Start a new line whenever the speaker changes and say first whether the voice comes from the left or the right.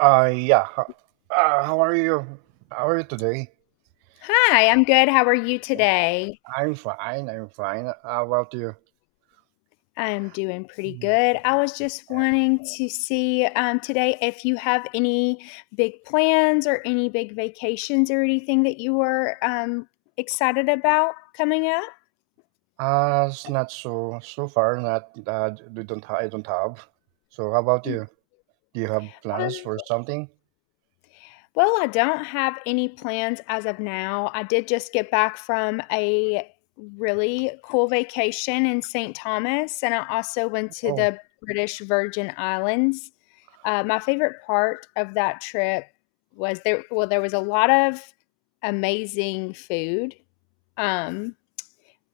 right: Uh, yeah. h- how are you? How are you today?
left: Hi, I'm good. How are you today?
right: I'm fine. I'm fine. How about you?
left: I'm doing pretty
right: Mm.
left: good. I was just wanting to see today if you have any big plans or any big vacations or anything that you were excited about coming up.
right: It's not so far. Not we don't. I don't have. So how about you? Do you have plans for something?
left: Well, I don't have any plans as of now. I did just get back from a really cool vacation in St. Thomas, and I also went to
right: Oh,
left: the British Virgin Islands. My favorite part of that trip was there, well, there was a lot of amazing food. Um,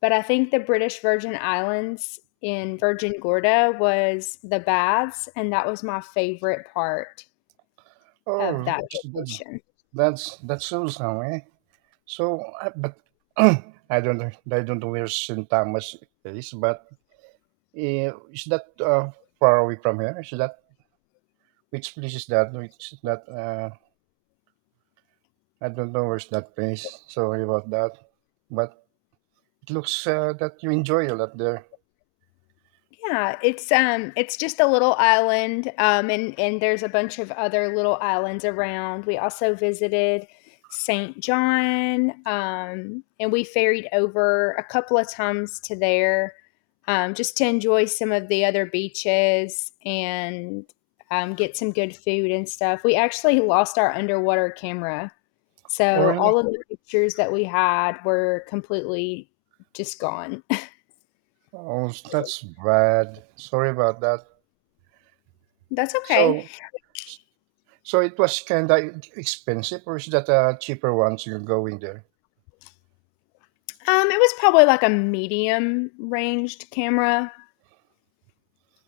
left: but I think the British Virgin Islands in Virgin Gorda was the baths, and that was my favorite part of
right: oh,
left: that
right: that's
left: vacation.
right: that's so some, eh? So, but I don't I don't know where Saint Thomas is, but is that far away from here? Is that which place is that? I don't know where's that place. Sorry about that. But it looks that you enjoy a lot there.
left: Yeah, it's just a little island, and there's a bunch of other little islands around. We also visited St. John, and we ferried over a couple of times to there, just to enjoy some of the other beaches and get some good food and stuff. We actually lost our underwater camera,
right: Oh,
left: so
right: really?
left: all of the pictures that we had were completely just gone.
right: Oh, that's bad. Sorry about that.
left: That's okay.
right: So, so it was kind of expensive, or is that a cheaper one? So you're going there?
left: It was probably like a medium ranged camera.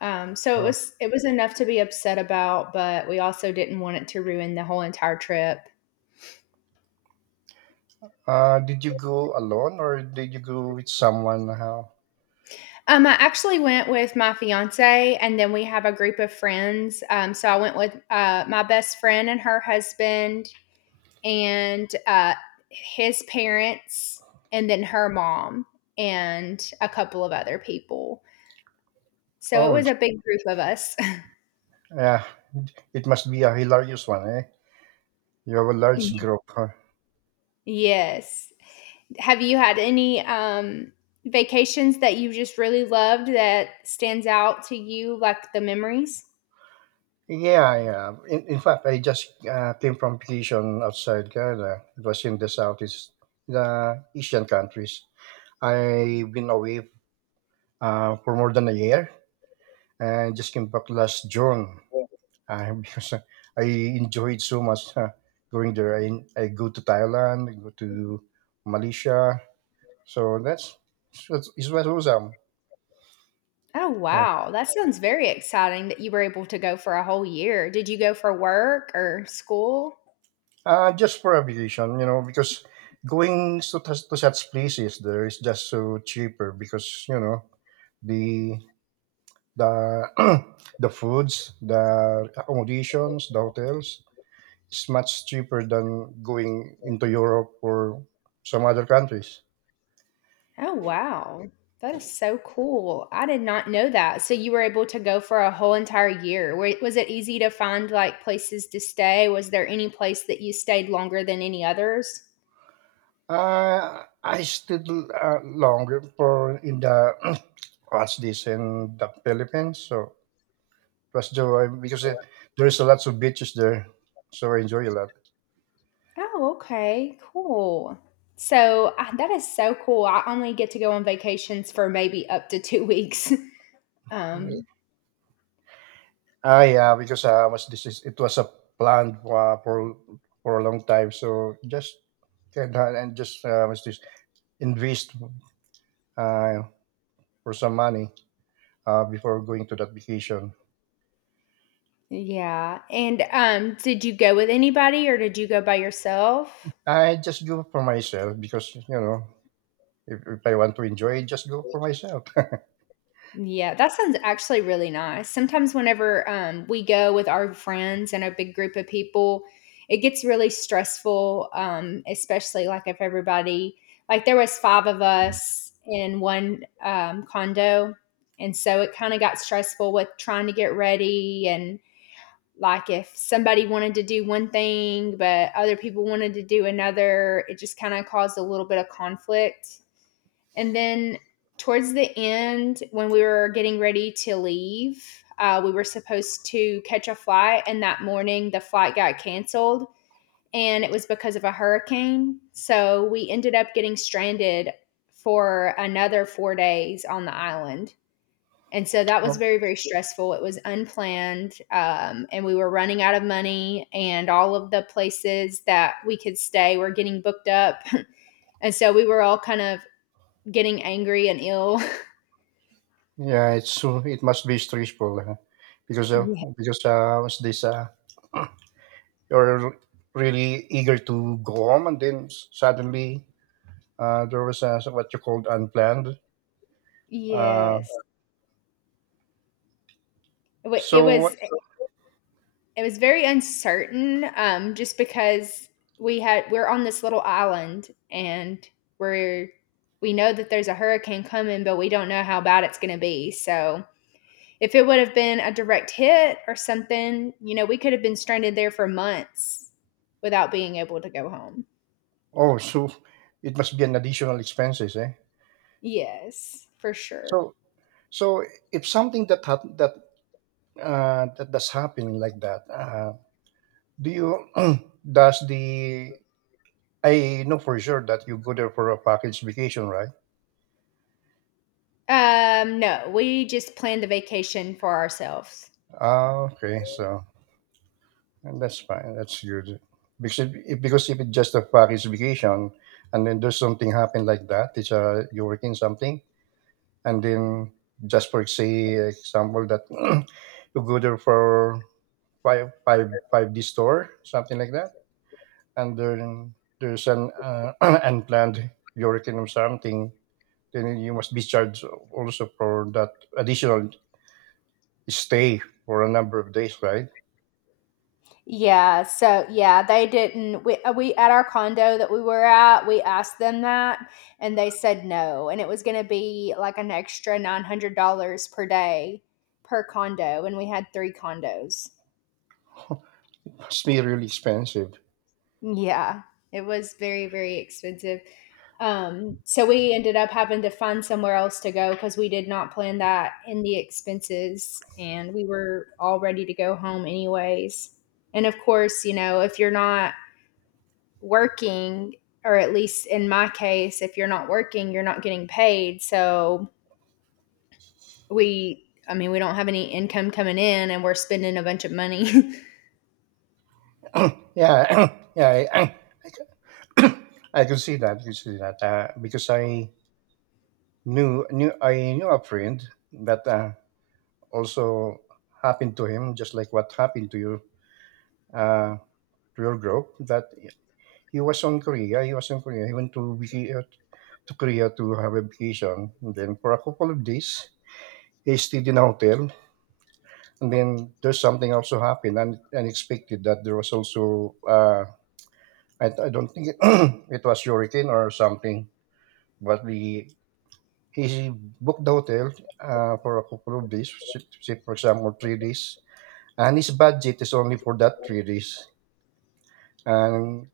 left: Um, so it
right: Oh.
left: was it was enough to be upset about, but we also didn't want it to ruin the whole entire trip.
right: Did you go alone, or did you go with someone? How?
left: I actually went with my fiance, and then we have a group of friends. So I went with my best friend and her husband, and his parents, and then her mom, and a couple of other people. So it
right: Oh,
left: was a big group of us.
right: yeah. It must be a hilarious one, eh? You have a large group, huh?
left: Yes. Have you had any vacations that you just really loved that stands out to you, like the memories?
right: Yeah, yeah. In fact, I just came from vacation outside Canada. It was in the southeast, the Asian countries. I've been away for more than a year and just came back last June because I enjoyed so much, going there. I go to Thailand, I go to Malaysia. So that's, that's it was awesome.
left: Oh,
right: Yeah.
left: wow. That sounds very exciting that you were able to go for a whole year. Did you go for work or school?
right: Just for aviation, you know, because going to, to such places there is just so cheaper because you know the the the foods, the accommodations, the hotels is much cheaper than going into Europe or some other countries.
left: Oh, wow. That is so cool. I did not know that. So you were able to go for a whole entire year. Was it easy to find like places to stay? Was there any place that you stayed longer than any others?
right: I stayed longer for in the what's this, in the Philippines, so it was the because there's a lots of beaches there, so I enjoy a
left: Oh, okay, cool. So that is so cool. I only get to go on vacations for maybe up to two weeks.
right: lot.
left: Um,
right: Ah, yeah, because I was this is it was a plan for a long time, so just and just, was this invest, uh, for some money, before going to that vacation.
left: yeah. And did you go with anybody or did you go by yourself?
right: I just go for myself because you know if I want to enjoy, just go for myself.
left: Yeah, that sounds actually really nice. Sometimes whenever, we go with our friends and a big group of people, it gets really stressful, especially, like, if everybody like, there was 5 of us in one, condo, and so it kinda got stressful with trying to get ready and, like, if somebody wanted to do one thing, but other people wanted to do another, it just kinda caused a little bit of conflict. And then towards the end, when we were getting ready to leave, we were supposed to catch a flight. And that morning, the flight got canceled and it was because of a hurricane. So we ended up getting stranded for another four days on the island. And so that was
right: Oh,
left: very, very stressful. It was unplanned, and we were running out of money, and all of the places that we could stay were getting booked up. And so we were all kind of getting angry and ill
right: yeah, it's so it must be stressful, because uh,
left: Ye
right: because was this you're really eager to go home and then suddenly there was, what you called, unplanned. Uh,
left: Yes. It wa it
right: so what?
left: was it was very uncertain, just because we're on this little island, and we're we know that there's a hurricane coming, but we don't know how bad it's gonna be, so, if it would've been a direct hit or something, you know, we could've been stranded there for months without being able to go home.
right: Oh, so it must be an additional expenses, eh?
left: Yes, for sure.
right: So so if something that does happen like that, do you does the I know for sure that you go there for a package vacation, right?
left: No, we just planned the vacation for ourselves.
right: Ah, okay, so and that's fine. That's good. Because if, because if it's just a package vacation, and then there's something happen like that, it's, you're working something. And then just for, say, example that you go there for five D store, something like that. And then there's an, unplanned hurricane or something, then you must be charged also for that additional stay for a number of days, right?
left: Yeah, so yeah, they didn't we at our condo that we were at, we asked them that and they said no, and it was going to be like an extra $900 per day per condo and we had 3 condos.
right: Must be really expensive.
left: Yeah, it was very very expensive. So we ended up having to find somewhere else to go because we did not plan that in the expenses and we were all ready to go home anyways. And of course, you know, if you're not working, or at least in my case, if you're not working, you're not getting paid. So I mean, we don't have any income coming in, and we're spending a bunch of money.
right: Yeah, yeah, I, c- I could see that. I could see that, because I knew a friend that, also happened to him, just like what happened to you, uh, to your group, that he was on Korea. He was in Korea. He went to Korea to have a vacation. And then for a couple of days, he stayed in a hotel. And then there's something also happened and unexpected that there was also, I don't think it was hurricane or something, but we he booked the hotel, for a couple of days, say for example 3 days, and his budget is only for that 3 days. and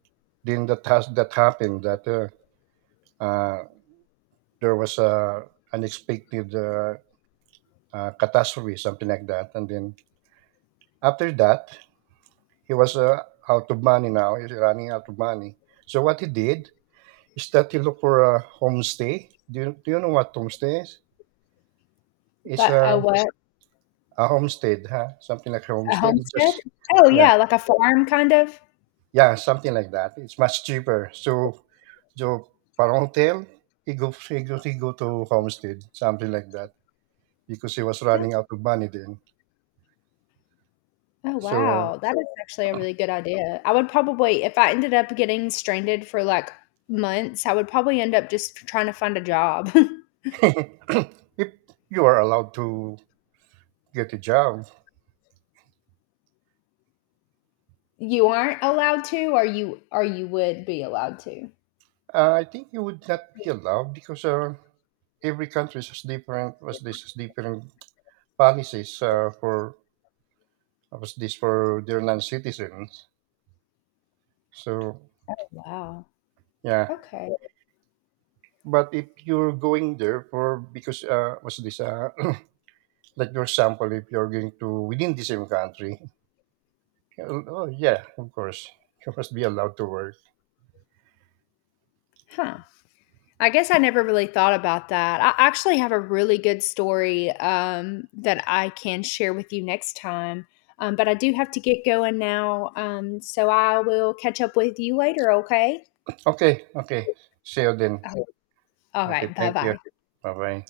right: then that has that happened, that uh, there was a unexpected, catastrophe, something like that. And then after that, he was, out of money now he's running out of money, so what he did is that he looked for a homestay. Do you know what homestay is? it's
left: That
right: a,
left: a what?
right: a homestead, huh? Something like a
left: A
right: homestead. It
left: homestead?
right: just
left: Oh
right: Yeah.
left: yeah, like a farm kind of.
right: Yeah, something like that. It's much cheaper. So, so Parongtail, he go to Homestead, something like that, because he was
left: Oh
right: running out of money then.
left: oh,
right: So,
left: wow, that is actually a really good idea. I would probably, if I ended up getting stranded for like months, I would probably end up just trying to find a job.
right: if you are allowed to get a job,
left: You aren't allowed to, or or you would be allowed to.
right: I think you would not be allowed because, every country has different, was this has different policies, for, was this for their non-citizens. So,
left: Oh, wow.
right: yeah.
left: Okay.
right: But if you're going there for because, what's this? Like for example, if you're going to within the same country, oh yeah, of course, you must be allowed to work.
left: Huh. I guess I never really thought about that. I actually have a really good story, that I can share with you next time, but I do have to get going now, so I will catch up with you later, okay?
right: Okay, okay. See you then.
left: Oh, all
right: Okay,
left: right.
right: thank you.
left: Bye-bye.
right: Bye bye.